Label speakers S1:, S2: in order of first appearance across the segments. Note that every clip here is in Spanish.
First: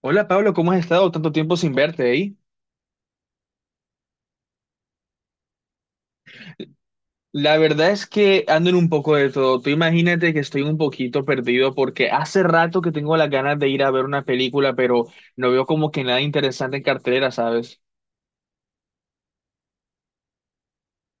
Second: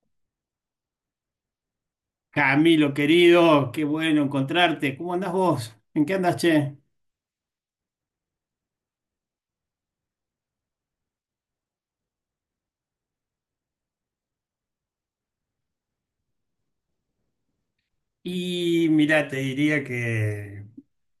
S1: Hola Pablo, ¿cómo has estado? Tanto tiempo sin verte ahí.
S2: Camilo, querido, qué bueno encontrarte. ¿Cómo andás vos? ¿En qué andás, che?
S1: La verdad es que ando en un poco de todo. Tú imagínate que estoy un poquito perdido porque hace rato que tengo las ganas de ir a ver una película, pero no veo como que nada interesante en cartelera, ¿sabes?
S2: Y mira, te diría que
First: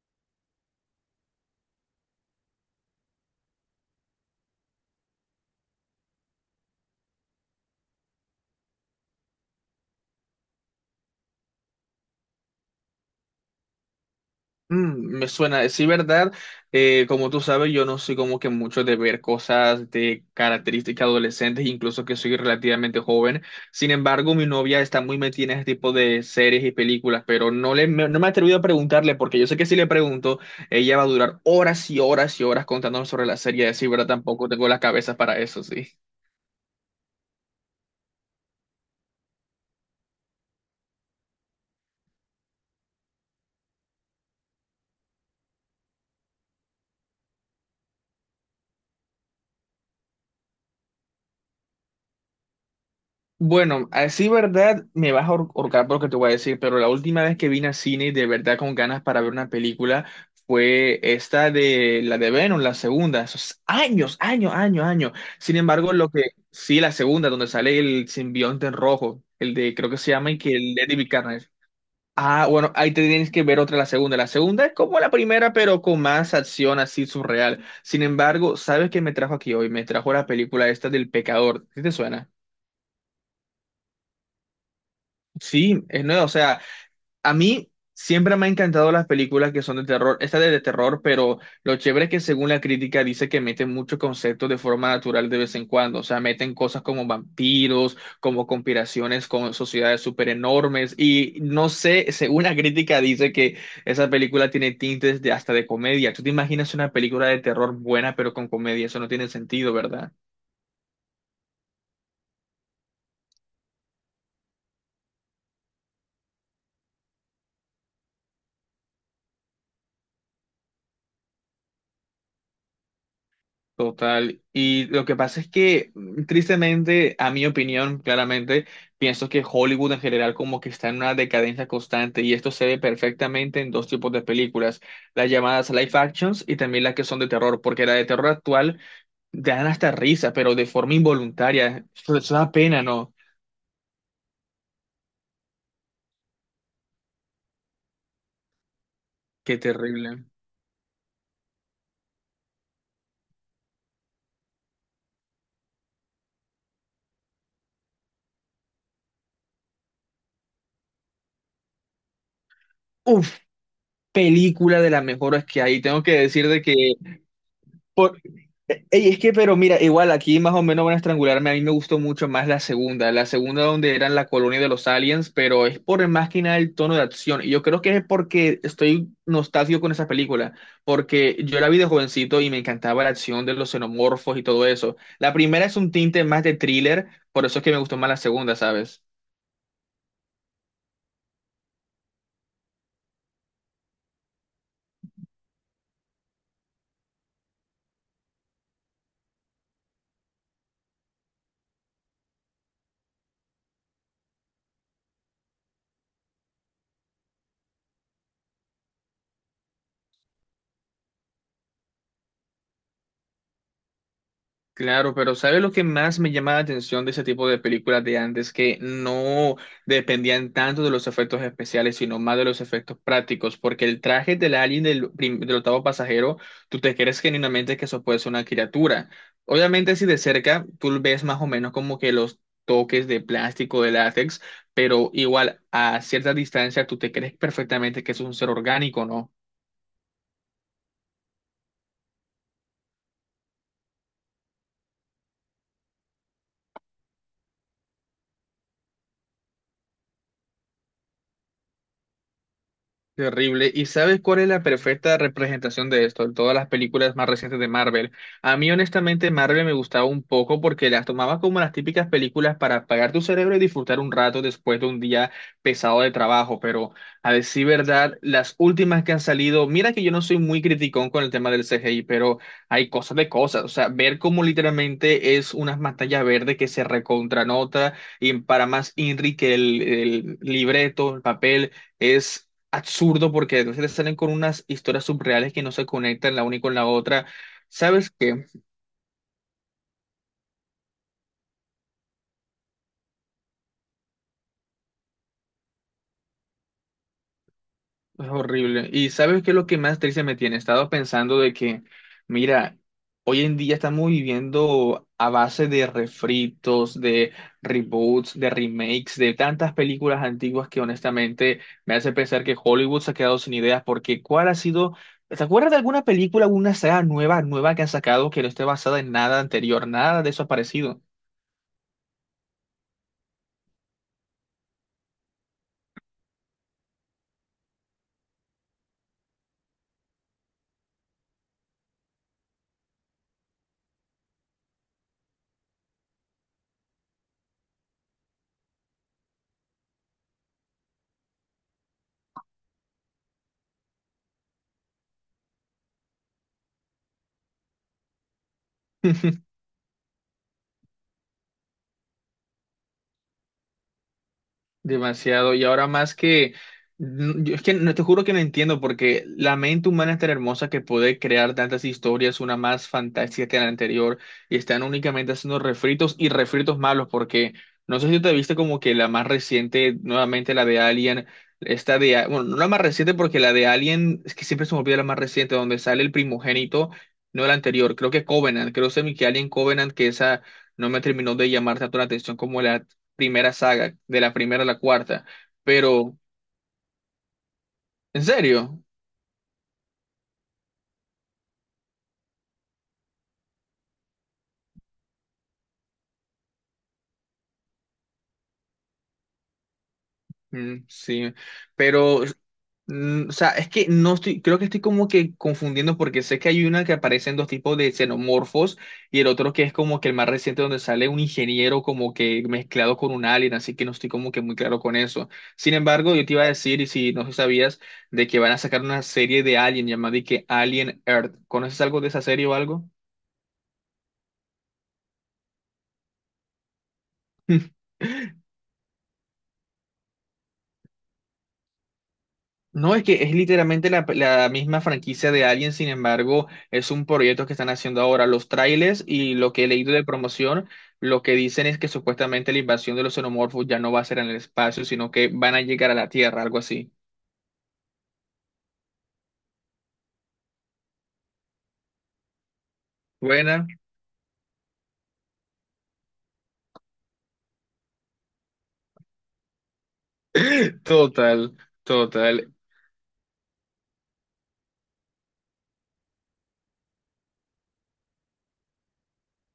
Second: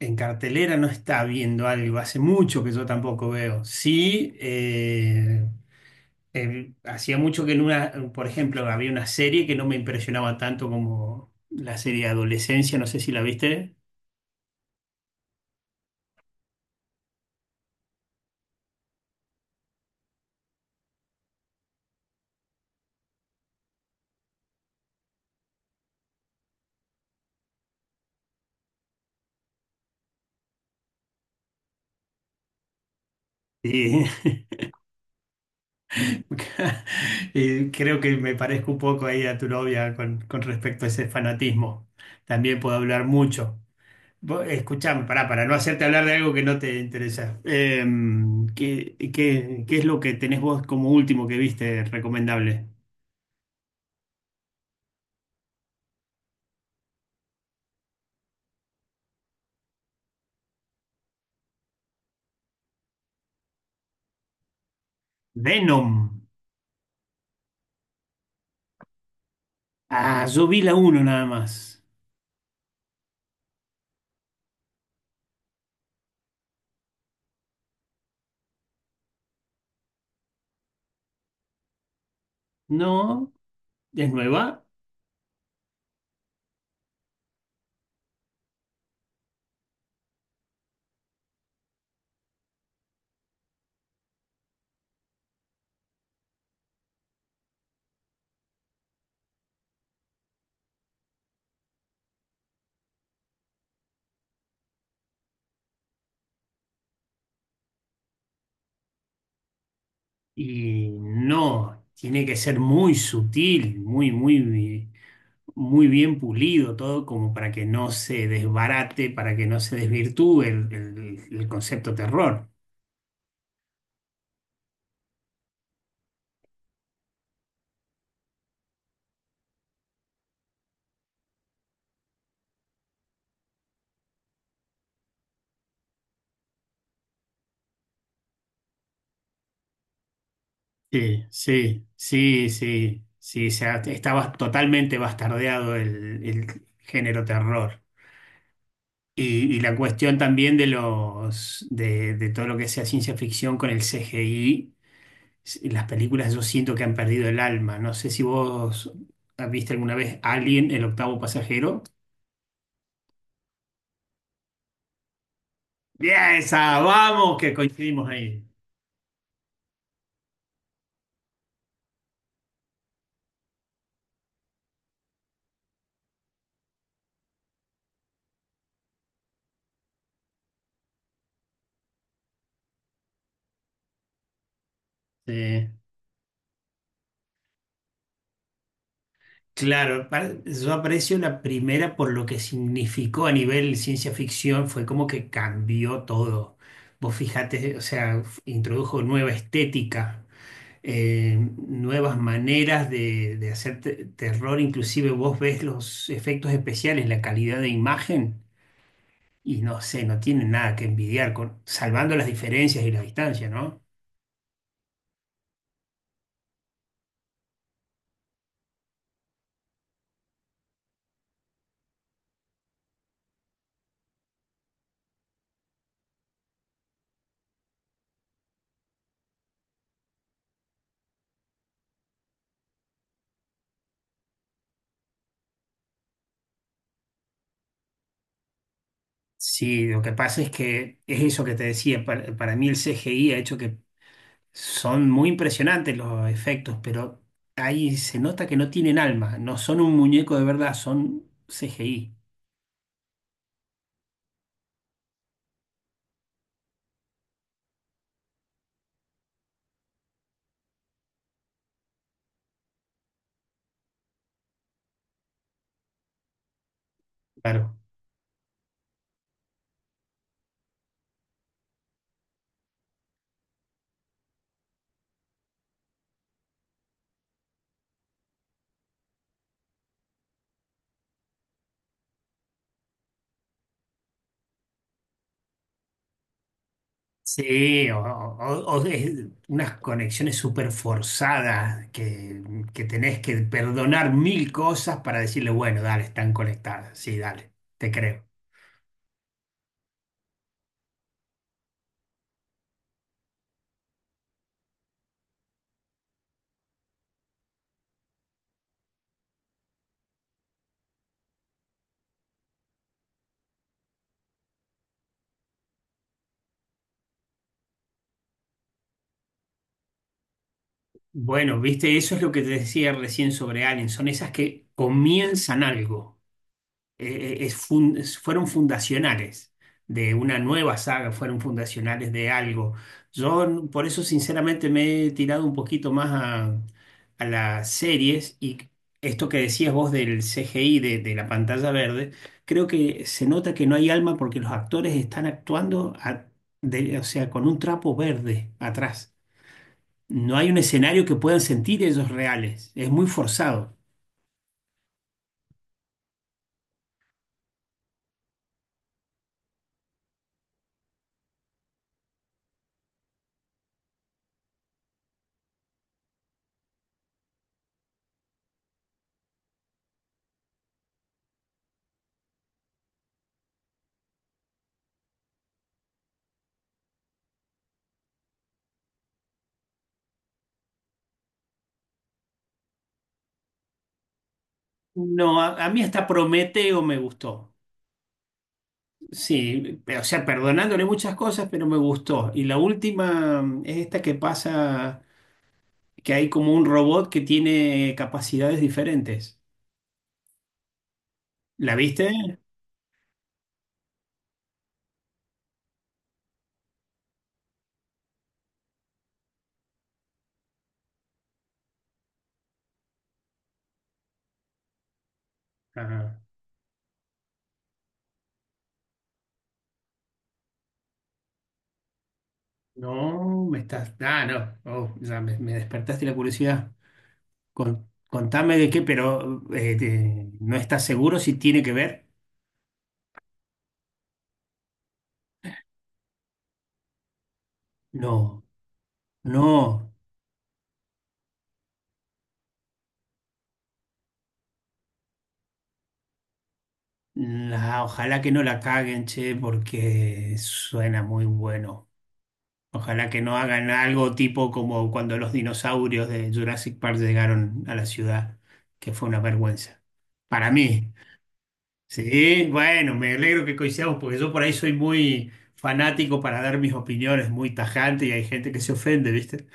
S2: en cartelera no está viendo algo, hace mucho que yo tampoco veo. Sí, hacía mucho que en una, por ejemplo, había una serie que no me impresionaba tanto como la serie Adolescencia, no sé si la viste.
S1: Mm, me suena, sí, verdad. Como tú sabes, yo no soy como que mucho de ver cosas de características adolescentes, incluso que soy relativamente joven. Sin embargo, mi novia está muy metida en este tipo de series y películas, pero no me he atrevido a preguntarle porque yo sé que si le pregunto, ella va a durar horas y horas y horas contándome sobre la serie. Así,
S2: Y,
S1: verdad, tampoco tengo las cabezas para eso, sí.
S2: y creo que me parezco un poco ahí a tu novia con respecto a ese fanatismo. También puedo hablar mucho. Vos, Escuchame, pará, para no hacerte hablar de algo que no te interesa. ¿Qué es lo que tenés vos como último que viste recomendable?
S1: Bueno, así verdad me vas a ahorcar por lo que te voy a decir, pero la última vez que vine al cine de verdad con ganas para ver una película fue esta de la de Venom, la segunda, esos años. Sin
S2: Venom.
S1: embargo, lo que sí, la segunda, donde sale el simbionte en rojo, el de creo que se
S2: Ah,
S1: llama y
S2: yo
S1: que
S2: vi la
S1: el de
S2: uno
S1: David
S2: nada
S1: Carnage.
S2: más.
S1: Ah, bueno, ahí te tienes que ver otra, la segunda. La segunda es como la primera, pero con más acción así surreal. Sin embargo, ¿sabes qué me trajo aquí hoy? Me trajo la película esta del Pecador. ¿Sí te suena?
S2: No, es nueva.
S1: Sí, es nuevo. O sea, a mí siempre me han encantado las películas que son de terror. Esta es de terror, pero lo chévere es que según la crítica dice que meten muchos conceptos de forma natural de vez en cuando. O sea, meten cosas como vampiros, como conspiraciones con sociedades súper enormes. Y no sé, según la crítica dice que esa película tiene tintes de hasta de comedia. ¿Tú te imaginas una película de terror buena pero con comedia? Eso no tiene sentido, ¿verdad?
S2: Y no, tiene que ser muy sutil, muy, muy, muy bien pulido todo, como para que no se desbarate, para que no se desvirtúe el concepto terror.
S1: Total. Y lo que pasa es que, tristemente, a mi opinión, claramente, pienso que Hollywood en general como que está en una decadencia constante y esto se ve perfectamente en dos tipos de películas, las llamadas live actions y también las que son de terror, porque la de terror actual te dan hasta risa, pero de forma
S2: Sí,
S1: involuntaria.
S2: sí,
S1: Eso
S2: sí,
S1: da pena,
S2: sí,
S1: ¿no?
S2: sí, o sea, estaba totalmente bastardeado el género terror. Y,
S1: Qué
S2: y la cuestión
S1: terrible.
S2: también de los de todo lo que sea ciencia ficción con el CGI. Las películas yo siento que han perdido el alma. No sé si vos viste alguna vez Alien, el octavo pasajero.
S1: Uf, película de las mejores que hay. Tengo que
S2: Bien,
S1: decir de
S2: esa,
S1: que...
S2: vamos, que coincidimos
S1: por-
S2: ahí.
S1: Ey, es que, pero mira, igual aquí más o menos van a estrangularme. A mí me gustó mucho más la segunda donde eran la colonia de los aliens, pero es por más que nada el tono de acción. Y yo creo que es porque estoy nostálgico con esa película, porque yo la vi de jovencito y me encantaba la acción de los xenomorfos y todo eso. La primera
S2: Sí.
S1: es un tinte más de thriller, por eso es que me gustó más la segunda, ¿sabes?
S2: Claro, yo aprecio la primera por lo que significó a nivel ciencia ficción, fue como que cambió todo. Vos fijate, o sea, introdujo nueva estética, nuevas maneras de hacer terror, inclusive vos ves los efectos especiales, la calidad de imagen, y no sé, no tiene nada que envidiar, con, salvando las diferencias y la distancia, ¿no?
S1: Claro, pero ¿sabes lo que más me llama la atención de ese tipo de películas de antes? Que no dependían tanto de los efectos especiales, sino más de los efectos prácticos, porque el traje del alien del octavo pasajero, tú te crees genuinamente que eso puede ser una criatura. Obviamente si de cerca, tú ves más o menos como que los toques de plástico, de látex, pero igual a cierta distancia, tú te crees perfectamente que eso es un ser orgánico, ¿no?
S2: Sí, lo que pasa es que es eso que te decía, para, mí el CGI ha hecho que. Son muy impresionantes los efectos, pero ahí se nota que no tienen alma, no son un muñeco de verdad, son CGI.
S1: Terrible. ¿Y sabes cuál es la perfecta representación de esto? En todas las películas más recientes de Marvel. A mí, honestamente, Marvel me gustaba un poco porque las tomaba como las típicas películas para apagar tu cerebro y disfrutar un rato después de un día pesado de trabajo. Pero, a decir
S2: Claro.
S1: verdad, las últimas que han salido, mira que yo no soy muy criticón con el tema del CGI, pero hay cosas de cosas. O sea, ver cómo literalmente es una pantalla verde que se recontranota y para más inri que el libreto, el papel. Es absurdo porque entonces te salen con unas historias subreales que no se conectan la una con la otra.
S2: Sí, o,
S1: ¿Sabes qué?
S2: o- o es unas conexiones súper forzadas que tenés que perdonar mil cosas para decirle, bueno, dale, están conectadas, sí, dale, te creo.
S1: Es horrible. ¿Y sabes qué es lo que más triste me tiene? He estado pensando de que, mira, hoy en día estamos viviendo a base de refritos, de reboots, de remakes, de tantas películas antiguas que honestamente me hace pensar que Hollywood se ha quedado sin ideas porque ¿cuál ha sido... ¿Te acuerdas de alguna película, alguna saga nueva, nueva que han sacado que no esté basada en nada anterior? Nada de eso ha aparecido.
S2: Bueno, viste, eso es lo que te decía recién sobre Alien, son esas que comienzan algo. Fueron fundacionales de una nueva saga, fueron fundacionales de algo. Yo por eso sinceramente me he tirado un poquito más a, las series y esto que decías vos del CGI, de la pantalla verde, creo que se nota que no hay alma porque los actores están actuando o sea, con un trapo verde atrás. No hay un escenario que puedan sentir ellos reales. Es muy forzado.
S1: Demasiado. Y ahora más que, yo es que no te juro que no entiendo porque la mente humana es tan hermosa que puede crear tantas historias, una más fantástica que la anterior, y están únicamente haciendo refritos y refritos malos porque no sé si te viste como que la más reciente, nuevamente la de Alien, esta de, bueno, no la más reciente porque la de Alien, es que siempre se me olvida la más reciente, donde sale el primogénito, no la anterior, creo que Covenant, creo semi que Alien Covenant, que esa no me terminó de llamar tanto la atención como la primera saga, de la primera a la cuarta,
S2: No, a, mí hasta
S1: pero,
S2: Prometeo me gustó.
S1: ¿en serio?
S2: Sí, o sea, perdonándole muchas cosas, pero me gustó. Y la última es esta que pasa, que hay como un robot que tiene capacidades diferentes.
S1: Mm, sí,
S2: ¿La viste?
S1: pero, o sea, es que no estoy, creo que estoy como que confundiendo porque sé que hay una que aparecen dos tipos de xenomorfos y el otro que es como que el más reciente donde sale un ingeniero como que mezclado con un alien, así que no estoy como que muy claro con eso. Sin embargo,
S2: Ah,
S1: yo te iba a decir, y si no sabías, de que van a sacar una serie de Alien llamada y que Alien Earth. ¿Conoces algo de esa serie o algo?
S2: no, Ah, no. Oh, ya me despertaste la curiosidad. Contame de qué, pero ¿no estás seguro si tiene que ver?
S1: No, es que es literalmente la misma franquicia de Alien, sin embargo, es un proyecto que están haciendo ahora.
S2: No,
S1: Los trailers y lo que he
S2: no.
S1: leído de promoción, lo que dicen es que supuestamente la invasión de los xenomorfos ya no va a ser en el espacio, sino que van a llegar a la Tierra, algo así.
S2: Ojalá que no la caguen, che, porque suena muy bueno. Ojalá que no
S1: Buena.
S2: hagan algo tipo como cuando los dinosaurios de Jurassic Park llegaron a la ciudad, que fue una vergüenza. Para mí.
S1: Total,
S2: Sí,
S1: total.
S2: bueno, me alegro que coincidamos porque yo por ahí soy muy fanático para dar mis opiniones, muy tajante y hay gente que se ofende, ¿viste?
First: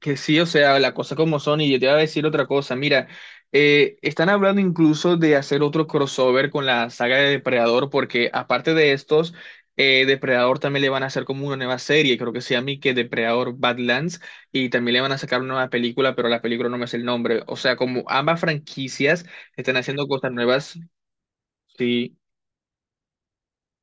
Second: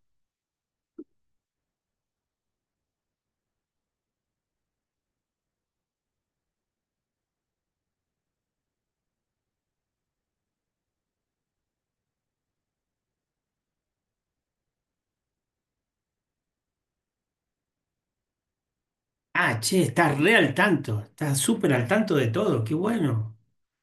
S1: Que sí, o sea, la cosa como son, y yo te iba a decir otra cosa. Mira, están hablando incluso de hacer otro crossover con la saga de Depredador, porque aparte de estos, Depredador también le van a hacer como una nueva serie, creo que se llama y que Depredador Badlands, y también le van a sacar una nueva película, pero la película no me es el nombre. O sea, como ambas franquicias
S2: Ah, che,
S1: están haciendo
S2: estás
S1: cosas
S2: re al
S1: nuevas,
S2: tanto, estás súper al tanto
S1: sí.
S2: de todo, qué bueno.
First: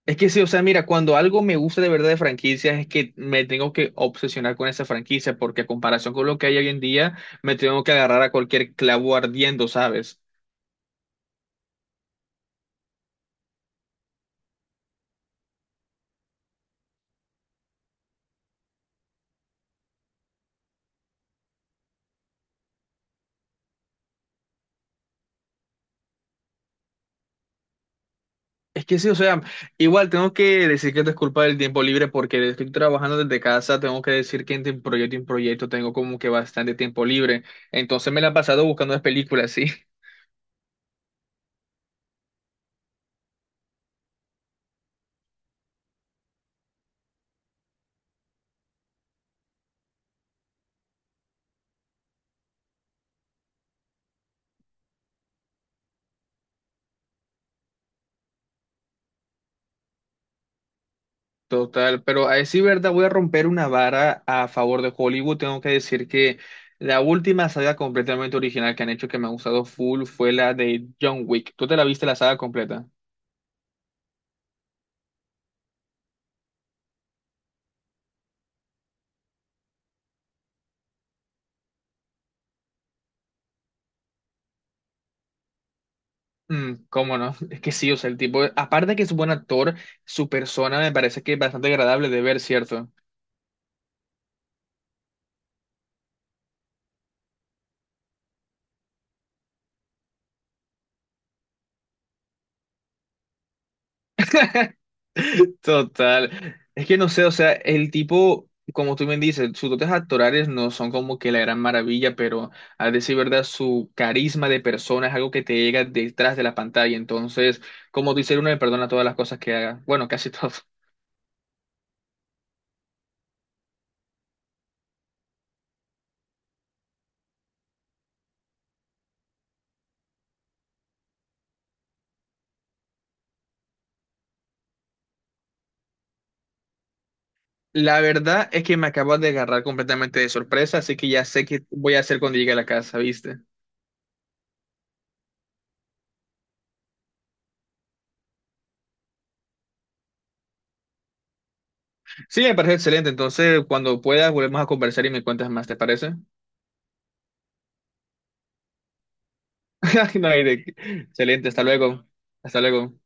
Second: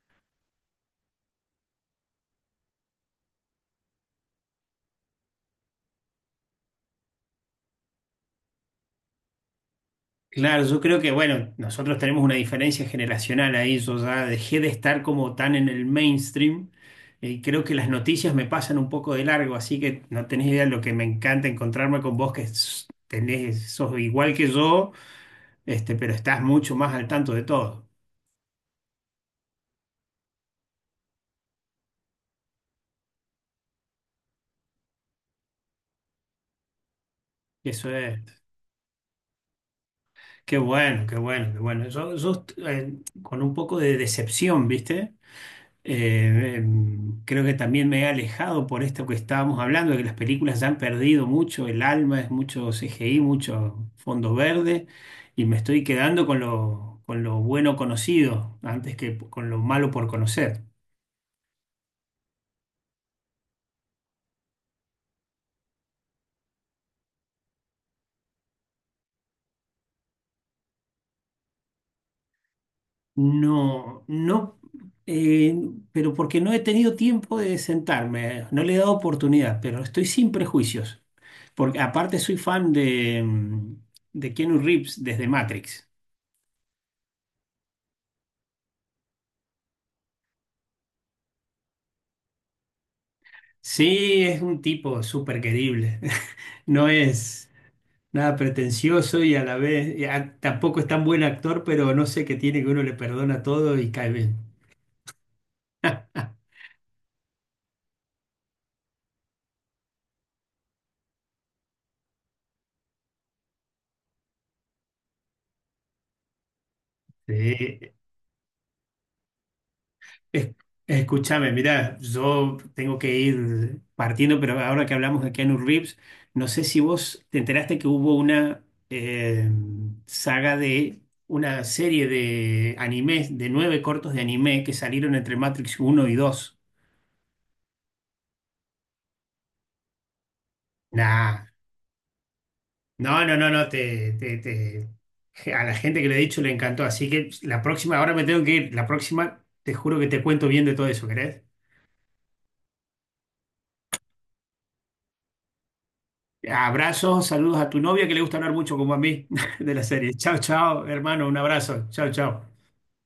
S1: Es que sí, o sea, mira, cuando algo me gusta de verdad de franquicias es que me tengo que obsesionar con esa franquicia, porque a comparación con lo que hay hoy en día, me tengo que agarrar a cualquier clavo ardiendo, ¿sabes?
S2: Claro, yo creo que, bueno, nosotros tenemos una diferencia generacional ahí. Yo ya dejé de estar como tan en el mainstream. Y creo que las noticias me pasan un poco de largo, así que no tenés idea lo que me encanta encontrarme con vos, que tenés, sos igual que yo, este, pero estás mucho más al tanto de todo.
S1: Es que sí, o sea, igual tengo que decir que esto es culpa del tiempo libre porque estoy trabajando desde casa, tengo que decir que entre un proyecto y un proyecto tengo como que bastante tiempo libre,
S2: Eso
S1: entonces me la he
S2: es.
S1: pasado buscando las películas, sí.
S2: Qué bueno, qué bueno, qué bueno. Con un poco de decepción, ¿viste? Creo que también me he alejado por esto que estábamos hablando, de que las películas ya han perdido mucho el alma, es mucho CGI, mucho fondo verde, y me estoy quedando con lo, bueno conocido antes que con lo malo por conocer.
S1: Total, pero a decir verdad, voy a romper una vara a favor de Hollywood. Tengo que decir que la última saga completamente original que han hecho que me ha gustado full fue la de John Wick. ¿Tú te la viste la saga completa?
S2: No, no, eh, pero porque no he tenido tiempo de sentarme, no le he dado oportunidad, pero estoy sin prejuicios, porque aparte soy fan de Keanu Reeves desde Matrix.
S1: Mm, ¿cómo no? Es que sí, o sea, el tipo, aparte de que es un buen actor, su persona me parece que es bastante agradable de ver, ¿cierto?
S2: Sí, es un tipo súper querible. No es nada pretencioso y a la vez tampoco es tan buen actor, pero no sé qué tiene que uno le perdona todo y cae bien.
S1: Total. Es que no sé, o sea, el tipo, como tú bien dices, sus dotes actorales no son como que la gran maravilla, pero a decir verdad, su carisma de persona es algo que te llega detrás de la pantalla. Entonces,
S2: Sí.
S1: como dice uno, le perdona todas las cosas que haga. Bueno, casi
S2: Es-
S1: todo.
S2: Escúchame, mira, yo tengo que ir partiendo, pero ahora que hablamos de Keanu Reeves, no sé si vos te enteraste que hubo una saga de una serie de animes, de nueve cortos de anime que salieron entre Matrix uno y 2.
S1: La verdad es que me acabas de agarrar completamente de sorpresa, así que ya
S2: Nah.
S1: sé qué voy a hacer cuando llegue a la casa,
S2: No, no,
S1: ¿viste?
S2: no, no, a la gente que le he dicho le encantó, así que la próxima, ahora me tengo que ir, la próxima te juro que te cuento bien de todo eso, ¿querés?
S1: Sí, me parece excelente. Entonces, cuando puedas, volvemos a conversar y me cuentas más, ¿te parece?
S2: Abrazos, saludos a tu novia que le gusta hablar mucho como a mí de la serie.
S1: No
S2: Chao,
S1: hay de qué.
S2: chao, hermano, un
S1: Excelente, hasta
S2: abrazo.
S1: luego.
S2: Chao, chao.
S1: Hasta luego.